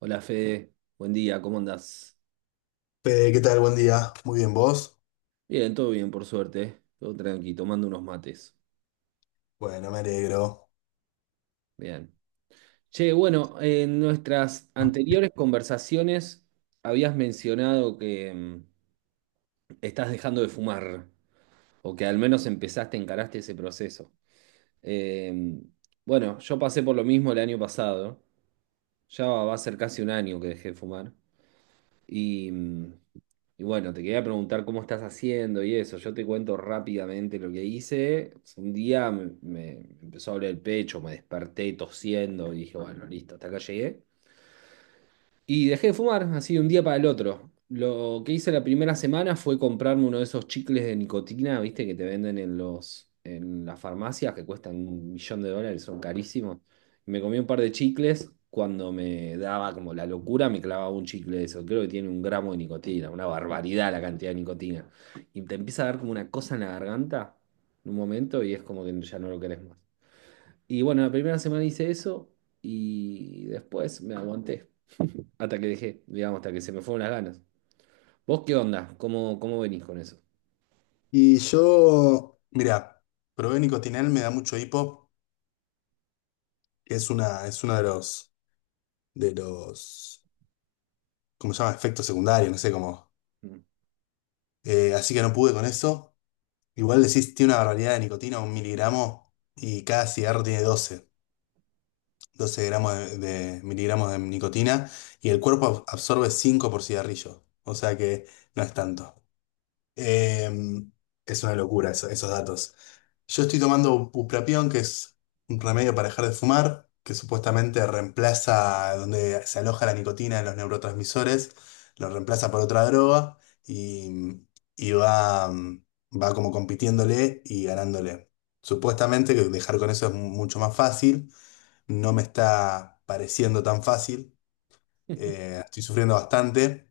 Hola Fede, buen día, ¿cómo andás? Fede, ¿qué tal? Buen día. Muy bien, ¿vos? Bien, todo bien, por suerte, ¿eh? Todo tranqui, tomando unos mates. Bueno, me alegro. Bien. Che, bueno, en nuestras anteriores conversaciones habías mencionado que estás dejando de fumar, o que al menos empezaste, encaraste ese proceso. Eh, bueno, yo pasé por lo mismo el año pasado, ya va a ser casi un año que dejé de fumar. Y, mm, y bueno, te quería preguntar cómo estás haciendo y eso. Yo te cuento rápidamente lo que hice. Un día me empezó a doler el pecho, me desperté tosiendo y dije, bueno, listo, hasta acá llegué. Y dejé de fumar, así de un día para el otro. Lo que hice la primera semana fue comprarme uno de esos chicles de nicotina, viste, que te venden en los, en las farmacias, que cuestan un millón de dólares, son carísimos. Me comí un par de chicles, cuando me daba como la locura, me clavaba un chicle de eso. Creo que tiene un gramo de nicotina, una barbaridad la cantidad de nicotina. Y te empieza a dar como una cosa en la garganta en un momento y es como que ya no lo querés más. Y bueno, la primera semana hice eso y después me aguanté. Hasta que dejé, digamos, hasta que se me fueron las ganas. ¿Vos qué onda? ¿Cómo venís con eso? Y yo, mira, probé nicotinal, me da mucho hipo, que es uno de los, de los, ¿cómo se llama? Efectos secundarios, no sé cómo. Mm. Así que no pude con eso. Igual decís, tiene una barbaridad de nicotina, un miligramo, y cada cigarro tiene doce gramos de miligramos de nicotina, y el cuerpo absorbe 5 por cigarrillo. O sea que no es tanto. Em, es una locura esos datos. Yo estoy tomando bupropión, que es un remedio para dejar de fumar, que supuestamente reemplaza donde se aloja la nicotina en los neurotransmisores, lo reemplaza por otra droga y, y va como compitiéndole y ganándole. Supuestamente que dejar con eso es mucho más fácil, no me está pareciendo tan fácil, estoy sufriendo bastante.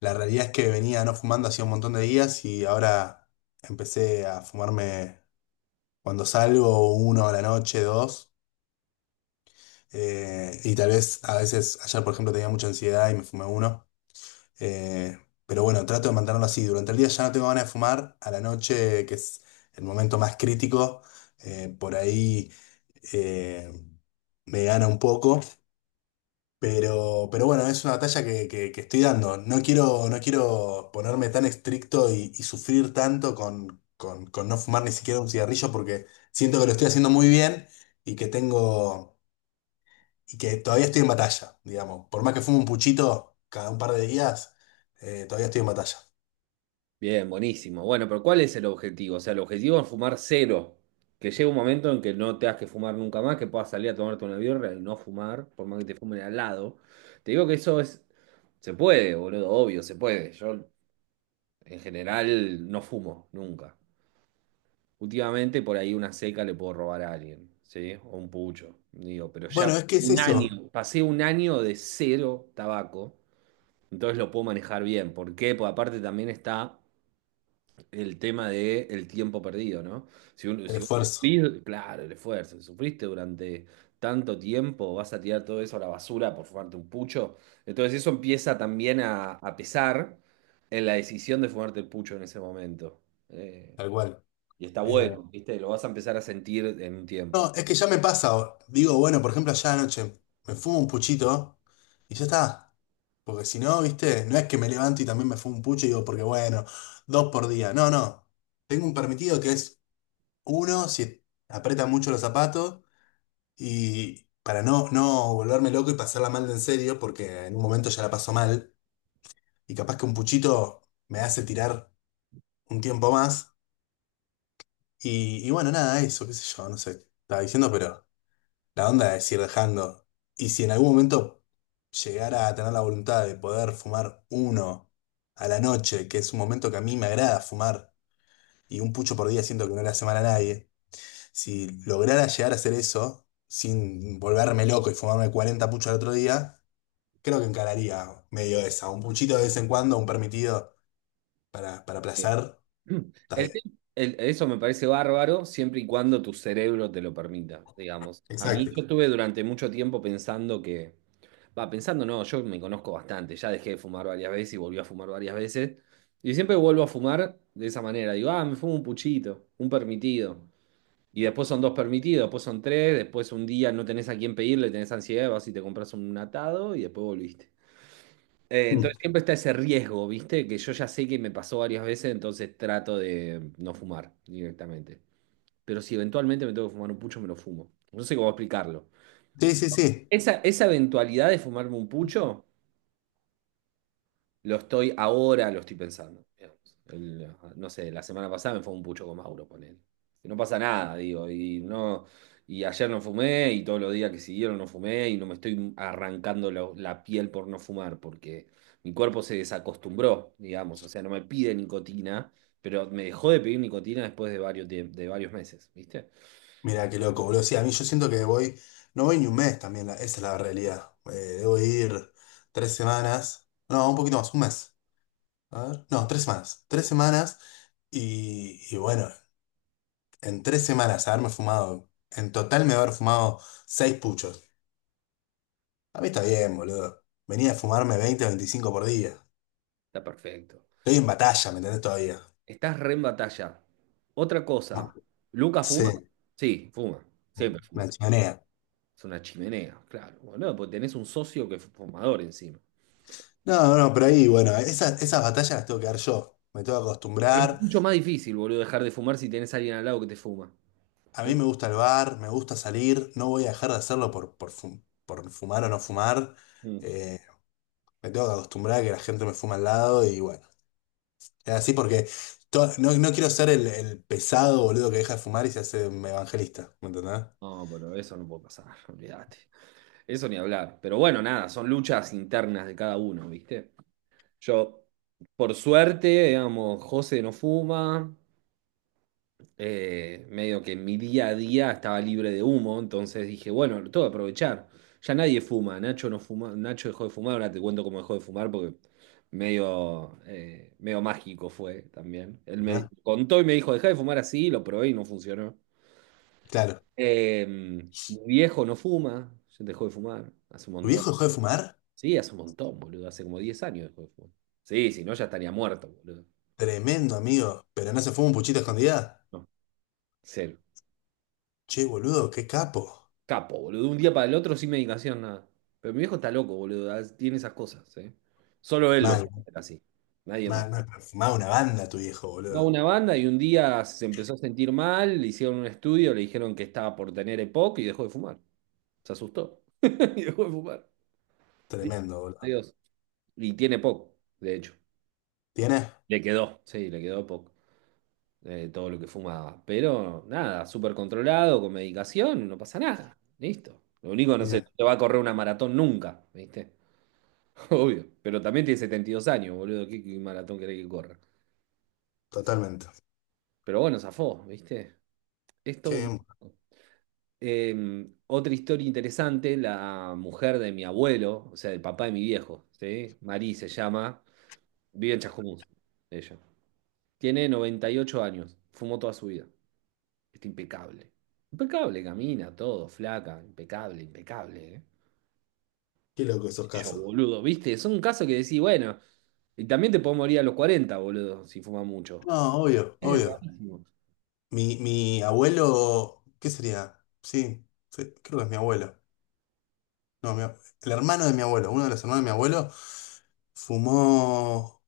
La realidad es que venía no fumando hacía un montón de días y ahora empecé a fumarme. Cuando salgo uno a la noche, dos, y tal vez a veces, ayer por ejemplo tenía mucha ansiedad y me fumé uno, eh, pero bueno, trato de mantenerlo así. Durante el día ya no tengo ganas de fumar, a la noche, que es el momento más crítico, por ahí eh, me gana un poco. Pero bueno, es una batalla que estoy dando. No quiero, no quiero ponerme tan estricto y, sufrir tanto con, con no fumar ni siquiera un cigarrillo porque siento que lo estoy haciendo muy bien y que tengo, y que todavía estoy en batalla, digamos. Por más que fume un puchito cada un par de días, todavía estoy en batalla. Bien, buenísimo. Bueno, pero ¿cuál es el objetivo? O sea, el objetivo es fumar cero. Que llegue un momento en que no te has que fumar nunca más, que puedas salir a tomarte una birra y no fumar, por más que te fumen al lado. Te digo que eso es. Se puede, boludo, obvio, se puede. Yo, en general, no fumo, nunca. Últimamente, por ahí una seca le puedo robar a alguien, ¿sí? O un pucho. Digo, pero ya Bueno, es que es eso, pasé un año de cero tabaco. Entonces lo puedo manejar bien. ¿Por qué? Porque aparte también está el tema de el tiempo perdido, ¿no? Si, uno- el si vos esfuerzo, sufrís, claro, el esfuerzo, si sufriste durante tanto tiempo, vas a tirar todo eso a la basura por fumarte un pucho. Entonces eso empieza también a pesar en la decisión de fumarte el pucho en ese momento. Eh, tal cual. y está Eh, bueno, ¿viste? Lo vas a empezar a sentir en un tiempo. no, es que ya me pasa. Digo, bueno, por ejemplo, allá anoche me fumo un puchito y ya está. Porque si no, viste, no es que me levanto y también me fumo un pucho y digo, porque bueno, dos por día. No, no. Tengo un permitido que es uno si aprieta mucho los zapatos y para no, volverme loco y pasarla mal de en serio, porque en un momento ya la paso mal y capaz que un puchito me hace tirar un tiempo más. Y bueno, nada, eso, qué sé yo, no sé, estaba diciendo, pero... La onda es ir dejando. Y si en algún momento llegara a tener la voluntad de poder fumar uno a la noche, que es un momento que a mí me agrada fumar, y un pucho por día siento que no le hace mal a nadie, si lograra llegar a hacer eso sin volverme loco y fumarme 40 puchos al otro día, creo que encararía medio esa. Un puchito de vez en cuando, un permitido para placer, está El bien. te- eso me parece bárbaro siempre y cuando tu cerebro te lo permita, digamos. A mí Exacto. yo estuve durante mucho tiempo pensando que, va, pensando no, yo me conozco bastante, ya dejé de fumar varias veces y volví a fumar varias veces, y siempre vuelvo a fumar de esa manera, digo, ah, me fumo un puchito, un permitido, y después son dos permitidos, después son tres, después un día no tenés a quién pedirle, tenés ansiedad, vas y te compras un atado y después volviste. Mm. Entonces siempre está ese riesgo, ¿viste? Que yo ya sé que me pasó varias veces, entonces trato de no fumar directamente. Pero si eventualmente me tengo que fumar un pucho, me lo fumo. No sé cómo explicarlo. Sí, sí, sí. Esa eventualidad de fumarme un pucho lo estoy ahora, lo estoy pensando, digamos. El, no sé, la semana pasada me fue un pucho con Mauro, él no pasa nada, digo, y no, y ayer no fumé, y todos los días que siguieron no fumé, y no me estoy arrancando la piel por no fumar, porque mi cuerpo se desacostumbró, digamos, o sea, no me pide nicotina, pero me dejó de pedir nicotina después de varios meses, ¿viste? Mira, qué loco, boludo. Sí, a mí yo siento que voy, no voy ni un mes también, esa es la realidad. Debo ir 3 semanas, no, un poquito más, un mes. A ver, no, 3 semanas. 3 semanas y bueno, en 3 semanas haberme fumado, en total me haber fumado seis puchos. A mí está bien, boludo. Venía a fumarme 20 o 25 por día. Está perfecto. Estoy en batalla, ¿me entendés todavía? Estás re en batalla. Otra cosa, ¿Luca Sí, fuma? Sí, fuma, siempre me fumó. accionea. Es una chimenea, claro, boludo, porque tenés un socio que es fumador encima. No, no, pero ahí, bueno, esas batallas las tengo que dar yo. Me tengo que Pero es acostumbrar. mucho más difícil, boludo, dejar de fumar si tenés a alguien al lado que te fuma. A mí Eh, me gusta el bar, me gusta salir, no voy a dejar de hacerlo por, por fumar o no fumar. mm, eh, me tengo que acostumbrar a que la gente me fuma al lado y bueno, es así porque no, no quiero ser el pesado boludo que deja de fumar y se hace un evangelista, ¿me entendés? No, pero eso no puede pasar, olvídate. Eso ni hablar. Pero bueno, nada, son luchas internas de cada uno, ¿viste? Yo, por suerte, digamos, José no fuma, medio que mi día a día estaba libre de humo, entonces dije, bueno, lo tengo que aprovechar. Ya nadie fuma, Nacho no fuma, Nacho dejó de fumar, ahora te cuento cómo dejó de fumar porque medio, medio mágico fue también. Él me ¿Ya? contó y me dijo, dejá de fumar así, lo probé y no funcionó. Claro. Mi viejo no fuma, ya dejó de fumar hace un ¿Tu montón. viejo dejó de fumar? Sí, hace un montón, boludo, hace como 10 años dejó de fumar. Sí, si no ya estaría muerto, boludo. Tremendo, amigo. ¿Pero no se fuma un puchito a escondida? No, cero. Che, boludo, qué capo. Capo, boludo. De un día para el otro sin medicación, nada. Pero mi viejo está loco, boludo. Tiene esas cosas, ¿eh? Solo él lo Mal, puede hacer así. Nadie más. mal, mal. Pero fumaba una banda tu viejo, Va a boludo. una banda y un día se empezó a sentir mal, le hicieron un estudio, le dijeron que estaba por tener EPOC y dejó de fumar. Se asustó y dejó de fumar. Listo. Tremendo, boludo. Adiós. Y tiene EPOC, de hecho. ¿Tienes? Le quedó, sí, le quedó EPOC, todo lo que fumaba. Pero nada, súper controlado, con medicación, no pasa nada. Listo. Lo único, no sé, no Bien, te va a correr una maratón nunca, ¿viste? Obvio, pero también tiene 72 años, boludo. ¿Qué, qué maratón querés que corra? totalmente. Pero bueno, zafó, ¿viste? Esto. ¡Qué, Otra historia interesante, la mujer de mi abuelo, o sea, el papá de mi viejo, ¿sí? Marí se llama, vive en Chascomús, ella. Tiene 98 años, fumó toda su vida. Está impecable. Impecable, camina, todo, flaca, impecable, impecable, ¿eh? Loco esos Yo, casos! boludo, ¿viste? Son casos que decís, bueno, y también te podés morir a los 40, boludo, si fumas mucho. No, obvio, Es obvio. rarísimo. Mi abuelo, ¿qué sería? Sí, sí, creo que es mi abuelo. No, el hermano de mi abuelo, uno de los hermanos de mi abuelo, fumó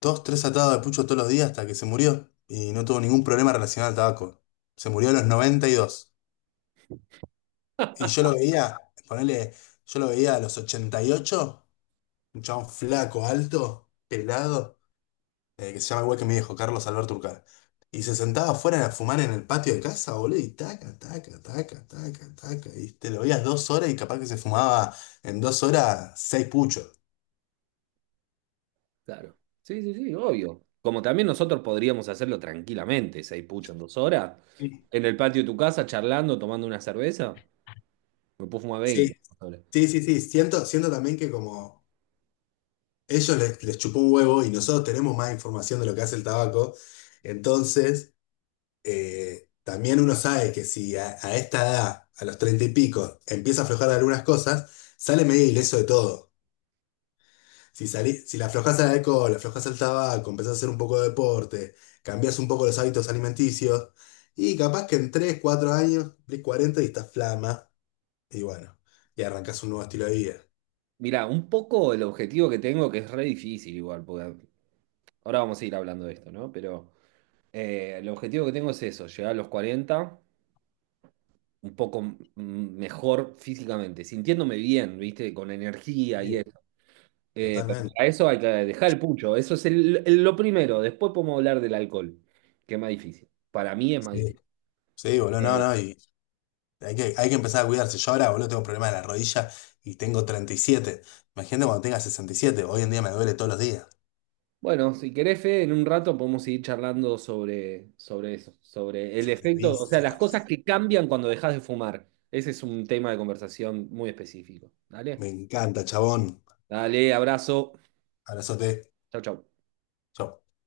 dos, tres atados de pucho todos los días hasta que se murió y no tuvo ningún problema relacionado al tabaco. Se murió a los 92 y yo lo veía, ponele, yo lo veía a los 88, un chabón flaco, alto, pelado. Eh, que se llama igual que mi viejo, Carlos Alberto Urcal. Y se sentaba afuera a fumar en el patio de casa, boludo, y taca, taca, taca, taca, taca. Y te lo veías 2 horas y capaz que se fumaba en 2 horas seis puchos. Claro. Sí, sí, sí, obvio. Como también nosotros podríamos hacerlo tranquilamente, 6 puchos en 2 horas, Sí. en el patio de tu casa, charlando, tomando una cerveza, me puedo fumar Sí, 20. sí, sí, sí. Siento también que como ellos les chupó un huevo y nosotros tenemos más información de lo que hace el tabaco, entonces también uno sabe que si a esta edad, a los treinta y pico, empieza a aflojar de algunas cosas, sale medio ileso de todo. Si, salí, si la aflojás al alcohol, le aflojás al tabaco, empezás a hacer un poco de deporte, cambiás un poco los hábitos alimenticios, y capaz que en 3 4 años, cumplís 40 y estás flama, y bueno, y arrancás un nuevo estilo de vida. Mira, un poco el objetivo que tengo, que es re difícil igual, porque ahora vamos a ir hablando de esto, ¿no? Pero el objetivo que tengo es eso, llegar a los 40, un poco mejor físicamente, sintiéndome bien, ¿viste? Con energía y Sí, eso. Pero totalmente. para eso hay que dejar el pucho. Eso es el- lo primero. Después podemos hablar del alcohol, que es más difícil. Para mí es más Sí, difícil. sí, boludo, no, Eh, no, y hay que empezar a cuidarse. Yo ahora, boludo, tengo problemas de la rodilla y tengo 37. Imagínate cuando tenga 67, hoy en día me duele todos los días. bueno, si querés, Fede, en un rato podemos seguir charlando sobre eso, sobre el Sobre efecto, o sea, las cosas vicios. que cambian cuando dejas de fumar. Ese es un tema de conversación muy específico. Dale, Me encanta, chabón. dale, abrazo. Abrazote. Chau, chau. Chau.